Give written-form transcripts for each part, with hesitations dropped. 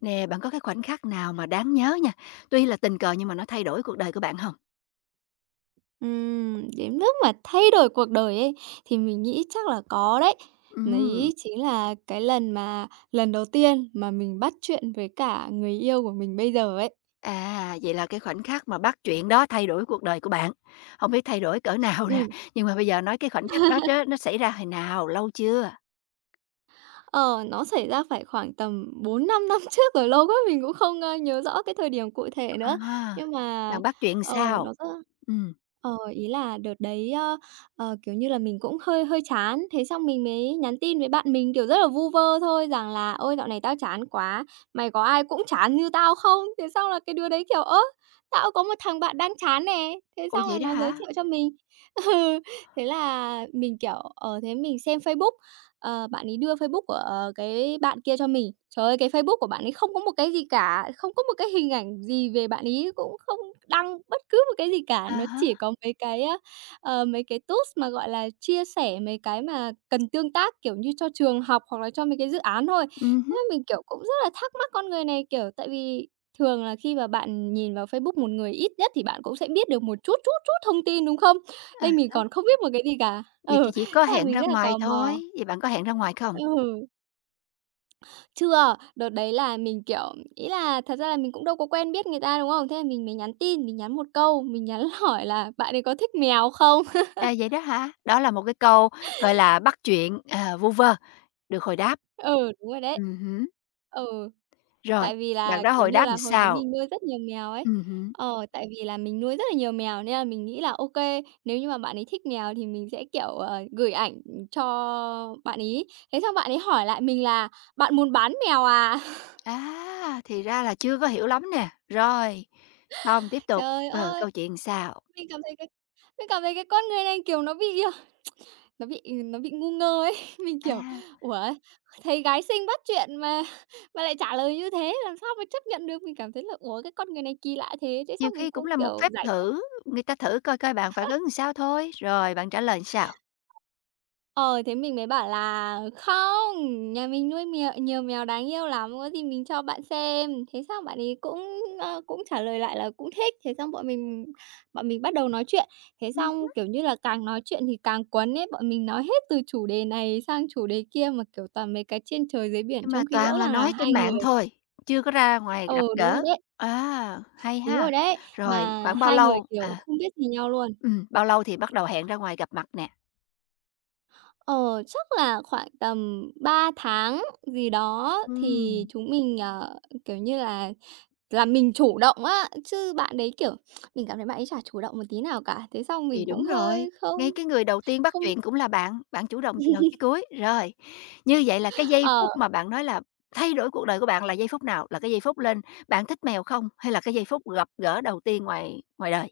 Nè, bạn có cái khoảnh khắc nào mà đáng nhớ nha, tuy là tình cờ nhưng mà nó thay đổi cuộc đời của bạn không? Đến mức mà thay đổi cuộc đời ấy, thì mình nghĩ chắc là có đấy. Ừm. Đấy chính là cái lần mà lần đầu tiên mà mình bắt chuyện với cả người yêu của mình bây giờ ấy. À, vậy là cái khoảnh khắc mà bắt chuyện đó thay đổi cuộc đời của bạn, không biết thay đổi cỡ nào nè, Ừm. nhưng mà bây giờ nói cái khoảnh khắc đó đó nó xảy ra hồi nào, lâu chưa? Ờ, nó xảy ra phải khoảng tầm bốn năm năm trước rồi, lâu quá mình cũng không, nhớ rõ cái thời điểm cụ thể nữa. À, Nhưng mà, bạn bắt chuyện sao? nó rất Ừm. Ý là đợt đấy, kiểu như là, mình cũng hơi hơi chán, thế xong mình mới nhắn tin với bạn mình, kiểu, rất là vu vơ thôi rằng là "Ôi, dạo này tao chán quá, mày có ai cũng chán như tao không?" Thế xong là cái đứa đấy kiểu: "Ơ, tao cũng có một thằng bạn đang chán nè." Thế Ồ, xong là vậy đó nó giới hả? thiệu cho mình. Ừ, thế là mình, kiểu, thế mình xem Facebook, bạn ấy đưa Facebook của, cái bạn kia cho mình. Trời ơi, cái Facebook của bạn ấy không có một cái gì cả, không có một cái hình ảnh gì về bạn ấy, cũng không đăng bất cứ một cái gì cả. À Nó hả. chỉ có mấy cái tools mà, gọi là, chia sẻ mấy cái mà cần tương tác, kiểu như, cho trường học hoặc là cho mấy cái dự án thôi. Ừm Thế hứm. mình, kiểu, cũng rất là thắc mắc con người này, kiểu, tại vì thường là khi mà bạn nhìn vào Facebook một người ít nhất thì bạn cũng sẽ biết được một chút, chút, chút thông tin, đúng không? À Đây mình há, còn không biết một cái gì cả. vậy Ừ, thì chỉ có thế là hẹn mình ra rất là ngoài tò mò. thôi, vậy bạn có hẹn ra ngoài không? Ừ, chưa, đợt đấy là mình, kiểu ý là thật ra là mình cũng đâu có quen biết người ta, đúng không? Thế là mình mới nhắn tin, mình nhắn một câu, mình nhắn hỏi là "Bạn ấy có thích mèo không?" À, vậy đó hả? Đó là một cái câu, gọi là, bắt chuyện, vu vơ, được hồi đáp. Ừ, đúng rồi đấy. Hứm. Ừ, Rồi, tại vì bạn là, đã kiểu hồi như đáp làm là, hồi đấy sao? mình nuôi rất nhiều mèo ấy. Hứm. Tại vì là mình nuôi rất là nhiều mèo nên là mình nghĩ là ô kê, nếu như mà bạn ấy thích mèo thì mình sẽ, kiểu, gửi ảnh cho bạn ấy. Thế xong bạn ấy hỏi lại mình là "Bạn muốn bán mèo à?" À, thì ra là chưa có hiểu lắm nè. Rồi, không, tiếp tục, Trời ơi! câu chuyện làm sao? Mình cảm thấy cái mình cảm thấy cái con người này, kiểu, nó bị, ờ, nó bị, ừ, nó bị ngu ngơ ấy. Mình, kiểu, À, ủa, thấy gái xinh bắt chuyện mà mà lại trả lời như thế, làm sao mà chấp nhận được. Mình cảm thấy là, ủa, cái con người này kỳ lạ thế, thế nhiều xong mình khi cũng cũng, là một kiểu, phép giải. thử, người ta thử coi coi bạn phản ứng làm sao thôi, rồi bạn trả lời làm sao? Ờ, thế mình mới bảo là "Không, nhà mình nuôi mèo nhiều mèo đáng yêu lắm, có gì mình cho bạn xem." Thế xong bạn ấy cũng, cũng trả lời lại là cũng thích, thế xong bọn mình bắt đầu nói chuyện. Thế Ừm. xong, kiểu như là, càng nói chuyện thì càng quấn ấy, bọn mình nói hết từ chủ đề này sang chủ đề kia mà, kiểu, toàn mấy cái trên trời dưới biển, Nhưng mà trong khi toàn rõ là ràng là nói hai trên người. mạng thôi, chưa có ra ngoài Ờ gặp Đúng rồi gỡ. đấy, À, hay đúng ha. rồi đấy, Rồi, mà khoảng bao hai người, lâu? kiểu, À. không biết gì nhau luôn. Bao lâu thì bắt đầu hẹn ra ngoài gặp mặt nè? Ờ, chắc là khoảng tầm 3 tháng gì đó thì Ừm. chúng mình, kiểu như là mình chủ động á, chứ bạn đấy, kiểu, mình cảm thấy bạn ấy chả chủ động một tí nào cả. Thế xong Thì mình cũng đúng rồi, hơi không ngay cái người đầu tiên bắt không chuyện cũng là bạn, bạn chủ động từ đầu chí cuối. Rồi, như vậy là cái giây ờ. phút mà bạn nói là thay đổi cuộc đời của bạn là giây phút nào? Là cái giây phút lên "Bạn thích mèo không?" hay là cái giây phút gặp gỡ đầu tiên ngoài ngoài đời?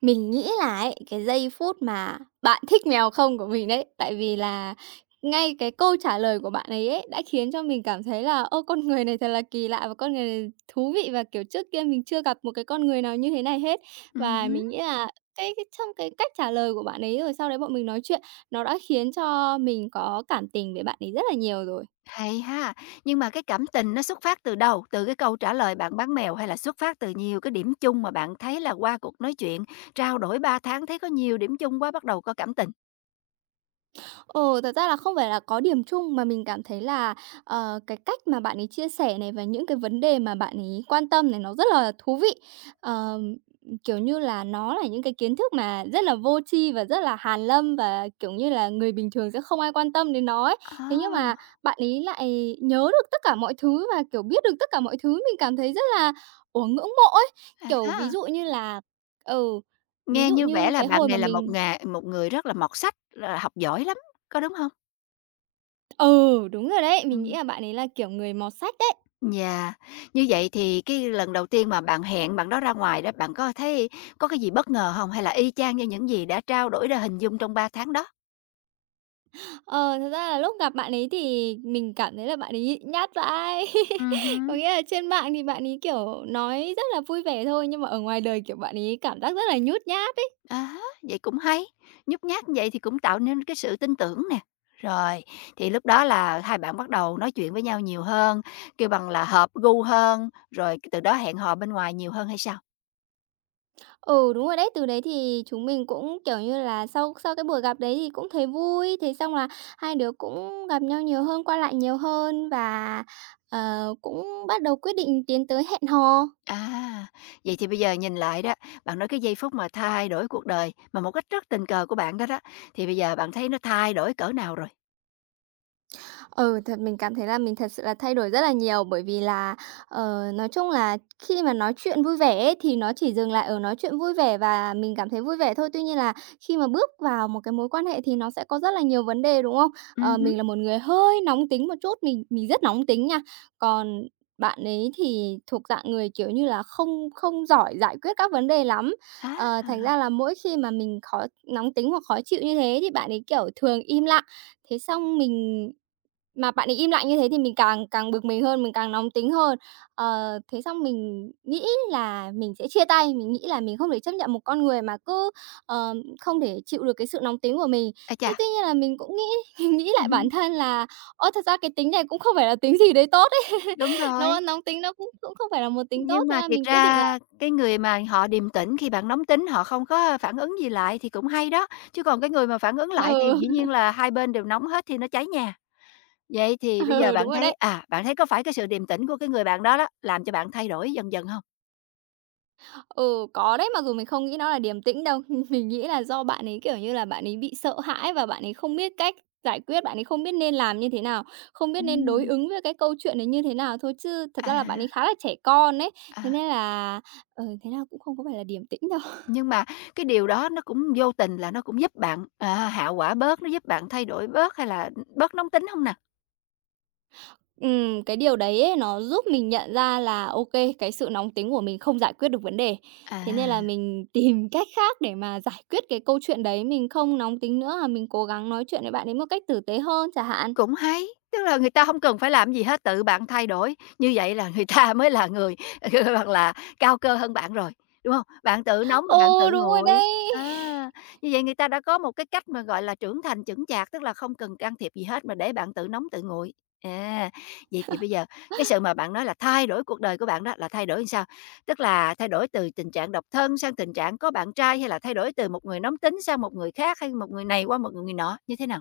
Mình nghĩ là ấy, cái giây phút mà "Bạn thích mèo không?" của mình đấy, tại vì là ngay cái câu trả lời của bạn ấy ấy, đã khiến cho mình cảm thấy là "Ô, con người này thật là kỳ lạ và con người này thú vị" và, kiểu, trước kia mình chưa gặp một cái con người nào như thế này hết. Và Ừm. mình nghĩ là cái trong cái cách trả lời của bạn ấy, rồi sau đấy bọn mình nói chuyện, nó đã khiến cho mình có cảm tình với bạn ấy rất là nhiều rồi. Hay ha! Nhưng mà cái cảm tình nó xuất phát từ đâu? Từ cái câu trả lời "Bạn bán mèo" hay là xuất phát từ nhiều cái điểm chung mà bạn thấy là qua cuộc nói chuyện, trao đổi 3 tháng thấy có nhiều điểm chung quá bắt đầu có cảm tình? Ờ, thật ra là không phải là có điểm chung mà mình cảm thấy là, cái cách mà bạn ấy chia sẻ này và những cái vấn đề mà bạn ấy quan tâm này nó rất là thú vị. Ờm, kiểu như là, nó là những cái kiến thức mà rất là vô tri và rất là hàn lâm và, kiểu như là, người bình thường sẽ không ai quan tâm đến nó ấy. Thế nhưng mà À, bạn ấy lại nhớ được tất cả mọi thứ và, kiểu, biết được tất cả mọi thứ, mình cảm thấy rất là, ủa, ngưỡng mộ ấy. à Kiểu, ví há. dụ như là ừ, ví Nghe dụ như vẻ như là cái bạn hồi mà này là một mình. ngà một người rất là mọt sách, là học giỏi lắm, có đúng hông? Ừ, đúng rồi đấy. Mình nghĩ Ừm. là bạn ấy là, kiểu, người mọt sách đấy. Yeah, như vậy thì cái lần đầu tiên mà bạn hẹn bạn đó ra ngoài đó, bạn có thấy có cái gì bất ngờ hông? Hay là y chang như những gì đã trao đổi, đã hình dung trong 3 tháng đó? Ờ, thật ra là lúc gặp bạn ấy thì mình cảm thấy là bạn ấy nhịn nhát vãi. Có Hứm. nghĩa là trên mạng thì bạn ấy, kiểu, nói rất là vui vẻ thôi, nhưng mà ở ngoài đời, kiểu, bạn ấy cảm giác rất là nhút nhát ấy. À há, vậy cũng hay, nhút nhát như vậy thì cũng tạo nên cái sự tin tưởng nè. Rồi, thì lúc đó là hai bạn bắt đầu nói chuyện với nhau nhiều hơn, kêu bằng là hợp gu hơn, rồi từ đó hẹn hò bên ngoài nhiều hơn hay sao? Ừ, đúng rồi đấy. Từ đấy thì chúng mình cũng, kiểu như là, sau sau cái buổi gặp đấy thì cũng thấy vui, thế xong là hai đứa cũng gặp nhau nhiều hơn, qua lại nhiều hơn và, cũng bắt đầu quyết định tiến tới hẹn hò. À, vậy thì bây giờ nhìn lại đó, bạn nói cái giây phút mà thay đổi cuộc đời, mà một cách rất tình cờ của bạn đó đó, thì bây giờ bạn thấy nó thay đổi cỡ nào rồi? Ừ, thật mình cảm thấy là mình thật sự là thay đổi rất là nhiều, bởi vì là, nói chung là khi mà nói chuyện vui vẻ ấy, thì nó chỉ dừng lại ở nói chuyện vui vẻ và mình cảm thấy vui vẻ thôi. Tuy nhiên là khi mà bước vào một cái mối quan hệ thì nó sẽ có rất là nhiều vấn đề, đúng không? Ừ Ờ, hứm. mình là một người hơi nóng tính một chút, mình rất nóng tính nha. Còn bạn ấy thì thuộc dạng người, kiểu như là, không không giỏi giải quyết các vấn đề lắm. Á. Thành ra là mỗi khi mà mình khó nóng tính hoặc khó chịu như thế thì bạn ấy, kiểu, thường im lặng. Thế xong mình mà bạn ấy im lặng như thế thì mình càng càng bực mình hơn, mình càng nóng tính hơn. Thế xong mình nghĩ là mình sẽ chia tay, mình nghĩ là mình không thể chấp nhận một con người mà cứ, ờ, không thể chịu được cái sự nóng tính của mình. À chà. Thế tuy nhiên là mình cũng nghĩ nghĩ lại Ừm, bản thân là, ô thật ra cái tính này cũng không phải là tính gì đấy tốt ấy. đúng rồi. Nó nóng tính nó cũng cũng không phải là một tính tốt, Nhưng thế mà là thiệt mình quyết định là ra cái người mà họ điềm tĩnh khi bạn nóng tính, họ không có phản ứng gì lại thì cũng hay đó, chứ còn cái người mà phản ứng ừ, lại thì dĩ nhiên là hai bên đều nóng hết thì nó cháy nhà. Vậy thì bây giờ ừ, đúng bạn rồi thấy, đấy. à, bạn thấy có phải cái sự điềm tĩnh của cái người bạn đó đó, làm cho bạn thay đổi dần dần không? Ừ, có đấy, mặc dù mình không nghĩ nó là điềm tĩnh đâu. Mình nghĩ là do bạn ấy, kiểu như là, bạn ấy bị sợ hãi và bạn ấy không biết cách giải quyết, bạn ấy không biết nên làm như thế nào, không biết nên đối Ừm. ứng với cái câu chuyện đấy như thế nào thôi, chứ thật ra là bạn ấy À, khá là trẻ con ấy, thế à. nên là, thế nào cũng không có phải là điềm tĩnh đâu. Nhưng mà cái điều đó nó cũng vô tình là nó cũng giúp bạn, hạ quả bớt, nó giúp bạn thay đổi bớt hay là, bớt nóng tính không nè? Cái điều đấy ấy, nó giúp mình nhận ra là, ok cái sự nóng tính của mình không giải quyết được vấn đề, thế nên là À. mình tìm cách khác để mà giải quyết cái câu chuyện đấy, mình không nóng tính nữa, mà mình cố gắng nói chuyện với bạn ấy một cách tử tế hơn chẳng hạn. Cũng hay, tức là người ta hông cần phải làm gì hết, tự bạn thay đổi, như vậy là người ta mới là người, hoặc là cao cơ hơn bạn rồi, đúng hông? Bạn tự nấu rồi bạn Ừ, tự đúng rồi nguội, đấy. Như vậy người ta đã có một cái cách mà, gọi là, trưởng thành chững chạc, tức là không cần can thiệp gì hết mà để bạn tự nóng tự nguội. À, vậy thì bây giờ cái sự mà bạn nói là thay đổi cuộc đời của bạn đó là thay đổi sao? Tức là thay đổi từ tình trạng độc thân sang tình trạng có bạn trai, hay là thay đổi từ một người nóng tính sang một người khác, hay một người này qua một người nọ, như thế nào?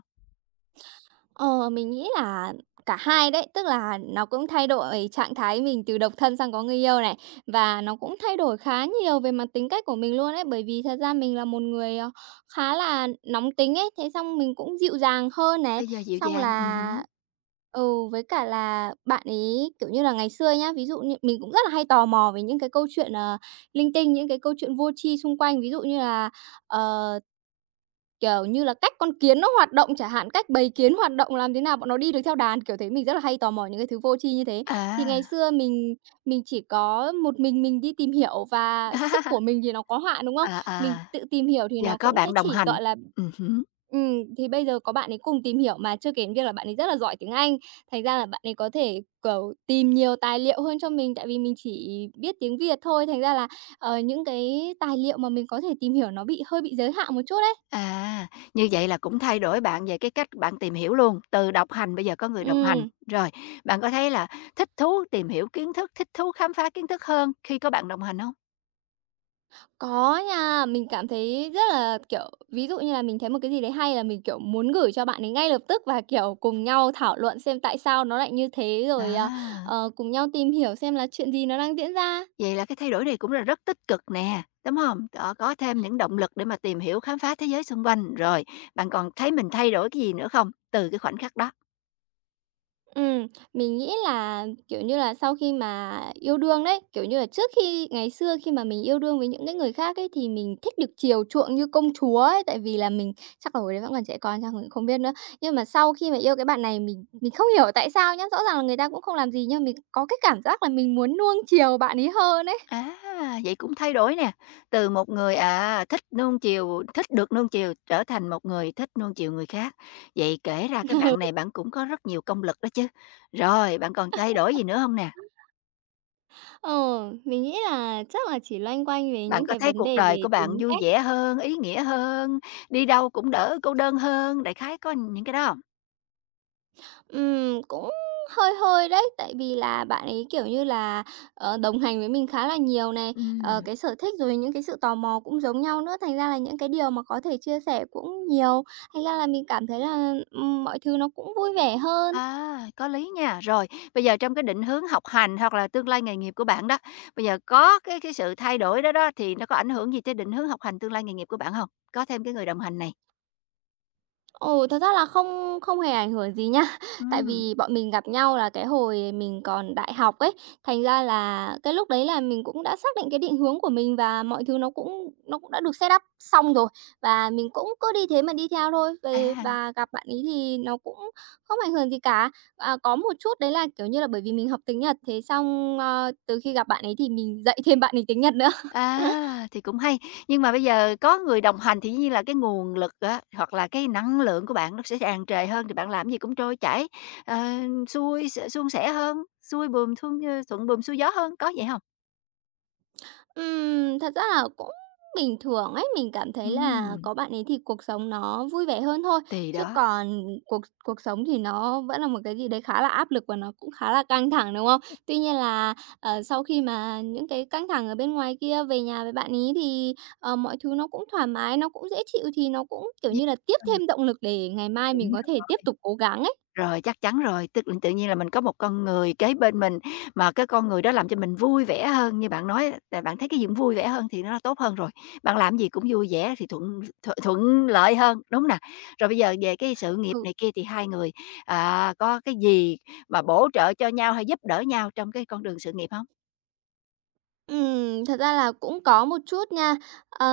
Ờ, mình nghĩ là cả hai đấy, tức là nó cũng thay đổi trạng thái mình từ độc thân sang có người yêu này, và nó cũng thay đổi khá nhiều về mặt tính cách của mình luôn ấy. Bởi vì thật ra mình là một người, khá là nóng tính ấy, thế xong mình cũng dịu dàng hơn này, Bây giờ dịu xong dàng, là hứm. ừ, với cả là bạn ấy, kiểu như là, ngày xưa nhá, ví dụ như mình cũng rất là hay tò mò về những cái câu chuyện, linh tinh, những cái câu chuyện vô tri xung quanh. Ví dụ như là, ờ kiểu như là, cách con kiến nó hoạt động chẳng hạn, cách bầy kiến hoạt động, làm thế nào bọn nó đi được theo đàn, kiểu thế. Mình rất là hay tò mò những cái thứ vô tri như thế. Thì À, ngày xưa mình chỉ có một mình đi tìm hiểu và sức của mình thì nó có hạn, đúng không? à, à, Mình tự tìm hiểu thì giờ nó có cũng sẽ bạn đồng chỉ, hành. gọi là Hứm. Thì bây giờ có bạn ấy cùng tìm hiểu, mà chưa kể đến việc là bạn ấy rất là giỏi tiếng Anh, thành ra là bạn ấy có thể, kiểu, tìm nhiều tài liệu hơn cho mình, tại vì mình chỉ biết tiếng Việt thôi. Thành ra là, những cái tài liệu mà mình có thể tìm hiểu nó bị hơi bị giới hạn một chút đấy. À, như vậy là cũng thay đổi bạn về cái cách bạn tìm hiểu luôn, từ độc hành bây giờ có người đồng hành. Ừm, Rồi, bạn có thấy là thích thú tìm hiểu kiến thức, thích thú khám phá kiến thức hơn khi có bạn đồng hành không? có nha. Mình cảm thấy rất là, kiểu, ví dụ như là mình thấy một cái gì đấy hay là mình, kiểu, muốn gửi cho bạn ấy ngay lập tức và, kiểu, cùng nhau thảo luận xem tại sao nó lại như thế, rồi, à, À, cùng nhau tìm hiểu xem là chuyện gì nó đang diễn ra. vậy là cái thay đổi này cũng là rất tích cực nè, đúng không? Đó, có thêm những động lực để mà tìm hiểu, khám phá thế giới xung quanh. Rồi, bạn còn thấy mình thay đổi cái gì nữa không từ cái khoảnh khắc đó? Ừm, mình nghĩ là, kiểu như là, sau khi mà yêu đương đấy, kiểu như là, trước khi ngày xưa khi mà mình yêu đương với những cái người khác ấy, thì mình thích được chiều chuộng như công chúa ấy, tại vì là mình chắc là hồi đấy vẫn còn trẻ con chắc mình không biết nữa. Nhưng mà sau khi mà yêu cái bạn này mình không hiểu tại sao nhá, rõ ràng là người ta cũng không làm gì nhưng mình có cái cảm giác là mình muốn nuông chiều bạn ấy hơn ấy. À, vậy cũng thay đổi nè, từ một người, thích được nuông chiều trở thành một người thích nuông chiều người khác. Vậy kể ra cái bạn này bạn cũng có rất nhiều công lực đó chứ. Rồi, bạn còn thay đổi gì nữa không nè? Ờ, mình nghĩ là chắc là chỉ loanh quanh về Bạn những có cái thấy vấn cuộc đề đời về của bạn tính vui cách. vẻ hơn, ý nghĩa hơn, đi đâu cũng đỡ cô đơn hơn, đại khái có những cái đó không? Cũng hơi hơi đấy, tại vì là bạn ấy, kiểu như là, đồng hành với mình khá là nhiều này, Ừm. cái sở thích rồi những cái sự tò mò cũng giống nhau nữa, thành ra là những cái điều mà có thể chia sẻ cũng nhiều, thành ra là mình cảm thấy là, mọi thứ nó cũng vui vẻ hơn. À, có lý nha. Rồi, bây giờ trong cái định hướng học hành hoặc là tương lai nghề nghiệp của bạn đó, bây giờ có cái sự thay đổi đó đó thì nó có ảnh hưởng gì tới định hướng học hành tương lai nghề nghiệp của bạn không? Có thêm cái người đồng hành này. Ồ, thật ra là không không hề ảnh hưởng gì nha. Tại Ừm, vì bọn mình gặp nhau là cái hồi mình còn đại học ấy, thành ra là cái lúc đấy là mình cũng đã xác định cái định hướng của mình và mọi thứ nó cũng đã được set up xong rồi, và mình cũng cứ đi thế mà đi theo thôi. Về à, và gặp bạn ấy thì nó cũng không ảnh hưởng gì cả. À, có một chút đấy là, kiểu như là, bởi vì mình học tiếng Nhật, thế xong, từ khi gặp bạn ấy thì mình dạy thêm bạn ấy tiếng Nhật nữa. à, thì cũng hay. Nhưng mà bây giờ có người đồng hành thì dĩ nhiên là cái nguồn lực á, hoặc là cái năng lượng của bạn nó sẽ tràn trề hơn thì bạn làm gì cũng trôi chảy, ờ, xuôi suôn sẻ hơn, xuôi buồm thuông, ơ, thuận buồm xuôi gió hơn, có vậy không? Thật ra là cũng bình thường ấy, mình cảm thấy là Ừm, có bạn ấy thì cuộc sống nó vui vẻ hơn thôi, thì chứ đó. còn cuộc cuộc sống thì nó vẫn là một cái gì đấy khá là áp lực và nó cũng khá là căng thẳng, đúng không? Tuy nhiên là, sau khi mà những cái căng thẳng ở bên ngoài kia về nhà với bạn ấy thì, mọi thứ nó cũng thoải mái, nó cũng dễ chịu thì nó cũng, kiểu Yeah, như là, tiếp ờ, thêm động lực để ngày mai mình đúng có thể rồi. tiếp tục cố gắng ấy. Rồi, chắc chắn rồi, tức tự nhiên là mình có một con người kế bên mình, mà cái con người đó làm cho mình vui vẻ hơn, như bạn nói là bạn thấy cái gì cũng vui vẻ hơn thì nó tốt hơn rồi, bạn làm gì cũng vui vẻ thì thuận lợi hơn, đúng nè. Rồi bây giờ về cái sự nghiệp Ừ. này kia thì hai người, có cái gì mà bổ trợ cho nhau hay giúp đỡ nhau trong cái con đường sự nghiệp không? Thật ra là cũng có một chút nha. Ờ,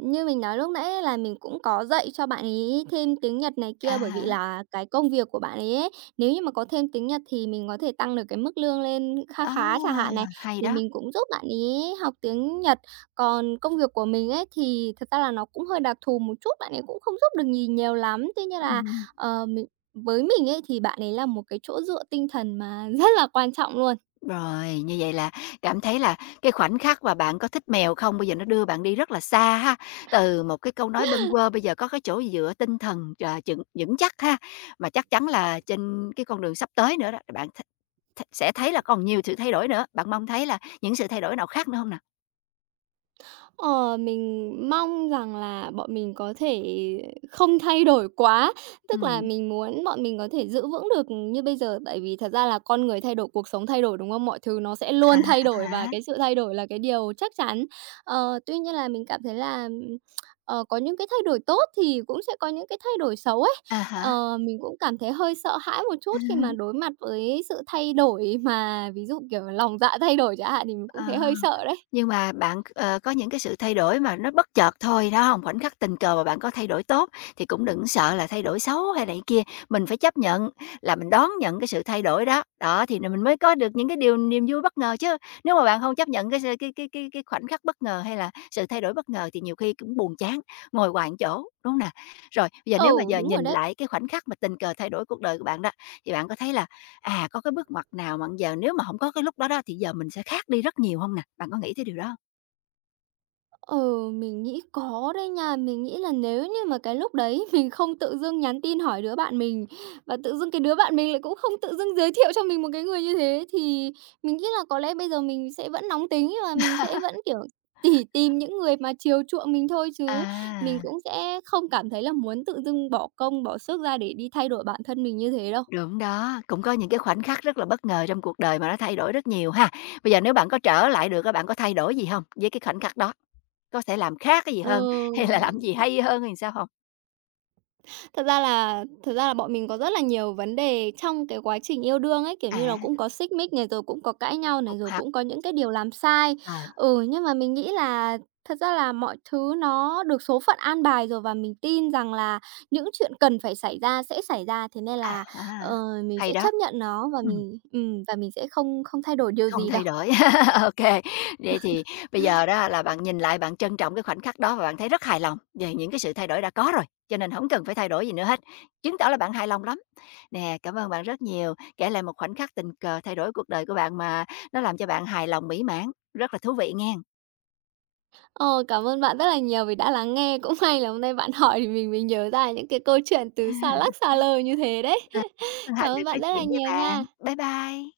như mình nói lúc nãy ấy là mình cũng có dạy cho bạn ấy thêm tiếng Nhật này À kia, bởi vì há, là cái công việc của bạn ấy ấy, nếu như mà có thêm tiếng Nhật thì mình có thể tăng được cái mức lương lên kha à, khá chẳng hạn này, hay thì đó, mình cũng giúp bạn ấy học tiếng Nhật. Còn công việc của mình ấy thì thật ra là nó cũng hơi đặc thù một chút, bạn ấy cũng không giúp được gì nhiều lắm. Tuy nhiên là, ừm. Mình với mình ấy thì bạn ấy là một cái chỗ dựa tinh thần mà rất là quan trọng luôn. Rồi, như vậy là cảm thấy là cái khoảnh khắc mà bạn có thích mèo không, bây giờ nó đưa bạn đi rất là xa ha. Từ một cái câu nói bâng quơ bây giờ có cái chỗ dựa tinh thần, à, chững vững chắc ha. Mà chắc chắn là trên cái con đường sắp tới nữa đó, bạn th th sẽ thấy là còn nhiều sự thay đổi nữa. Bạn mong thấy là những sự thay đổi nào khác nữa không nè? Ờ, mình mong rằng là bọn mình có thể không thay đổi quá, tức là Ừ. mình muốn bọn mình có thể giữ vững được như bây giờ, tại vì thật ra là con người thay đổi, cuộc sống thay đổi, đúng không? Mọi thứ nó sẽ À luôn thay đổi và há, cái sự thay đổi là cái điều chắc chắn. Ờ, tuy nhiên là mình cảm thấy là, có những cái thay đổi tốt thì cũng sẽ có những cái thay đổi xấu ấy. à há. Ờ, mình cũng cảm thấy hơi sợ hãi một chút khi mà đối mặt với sự thay đổi mà ví dụ, kiểu, lòng dạ thay đổi chẳng hạn thì mình cũng Ờ. thấy hơi sợ đấy. Nhưng mà bạn, có những cái sự thay đổi mà nó bất chợt thôi, đó không? Khoảnh khắc tình cờ mà bạn có thay đổi tốt thì cũng đừng sợ là thay đổi xấu hay này kia, mình phải chấp nhận là mình đón nhận cái sự thay đổi đó, đó, thì mình mới có được những cái điều niềm vui bất ngờ chứ. Nếu mà bạn không chấp nhận cái s cái khoảnh khắc bất ngờ hay là sự thay đổi bất ngờ thì nhiều khi cũng buồn chán, ngồi hoài một chỗ, đúng hông nè? Rồi, bây giờ nếu mà Ừ, giờ đúng rồi nhìn đấy. lại cái khoảnh khắc mà tình cờ thay đổi cuộc đời của bạn đó, thì bạn có thấy là có cái bước ngoặt nào mà giờ nếu mà không có cái lúc đó đó thì giờ mình sẽ khác đi rất nhiều hông nè? Bạn có nghĩ tới điều đó hông? Ờ, mình nghĩ có đấy nha. Mình nghĩ là nếu như mà cái lúc đấy mình không tự dưng nhắn tin hỏi đứa bạn mình, và tự dưng cái đứa bạn mình lại cũng không tự dưng giới thiệu cho mình một cái người như thế, thì mình nghĩ là có lẽ bây giờ mình sẽ vẫn nóng tính và mình sẽ vẫn, kiểu, chỉ tìm những người mà chiều chuộng mình thôi, chứ mình À. cũng sẽ không cảm thấy là muốn tự dưng bỏ công, bỏ sức ra để đi thay đổi bản thân mình như thế đâu. Đúng đó, cũng có những cái khoảnh khắc rất là bất ngờ trong cuộc đời mà nó thay đổi rất nhiều ha. Bây giờ nếu bạn có trở lại được các bạn có thay đổi gì không với cái khoảnh khắc đó? Có thể làm khác cái gì Ừ. hơn, hay là làm gì hay hơn hay sao không? Thật ra là bọn mình có rất là nhiều vấn đề trong cái quá trình yêu đương ấy, kiểu như là, À, cũng có xích mích này, rồi cũng có cãi nhau này, học rồi hặc, cũng có những cái điều làm sai. ờ, Ừ, nhưng mà mình nghĩ là thật ra là mọi thứ nó được số phận an bài rồi và mình tin rằng là những chuyện cần phải xảy ra sẽ xảy ra, thế nên à là, ờ, ha, mình hay sẽ đó. chấp nhận nó Ừm. Và mình sẽ không không thay đổi điều Không gì đâu. thay đổi. OK. Vậy thì bây giờ đó là bạn nhìn lại, bạn trân trọng cái khoảnh khắc đó và bạn thấy rất hài lòng về những cái sự thay đổi đã có rồi, cho nên không cần phải thay đổi gì nữa hết, chứng tỏ là bạn hài lòng lắm. Nè, cảm ơn bạn rất nhiều, kể lại một khoảnh khắc tình cờ thay đổi cuộc đời của bạn mà nó làm cho bạn hài lòng mỹ mãn, rất là thú vị nghe. Ờ, cảm ơn bạn rất là nhiều vì đã lắng nghe. Cũng may là hôm nay bạn hỏi thì mình mới nhớ ra những cái câu chuyện từ xa lắc xa lơ như thế đấy. À, Cảm hạnh được ơn bạn nói rất là chuyện với nhiều bạn. nha. Bye bye.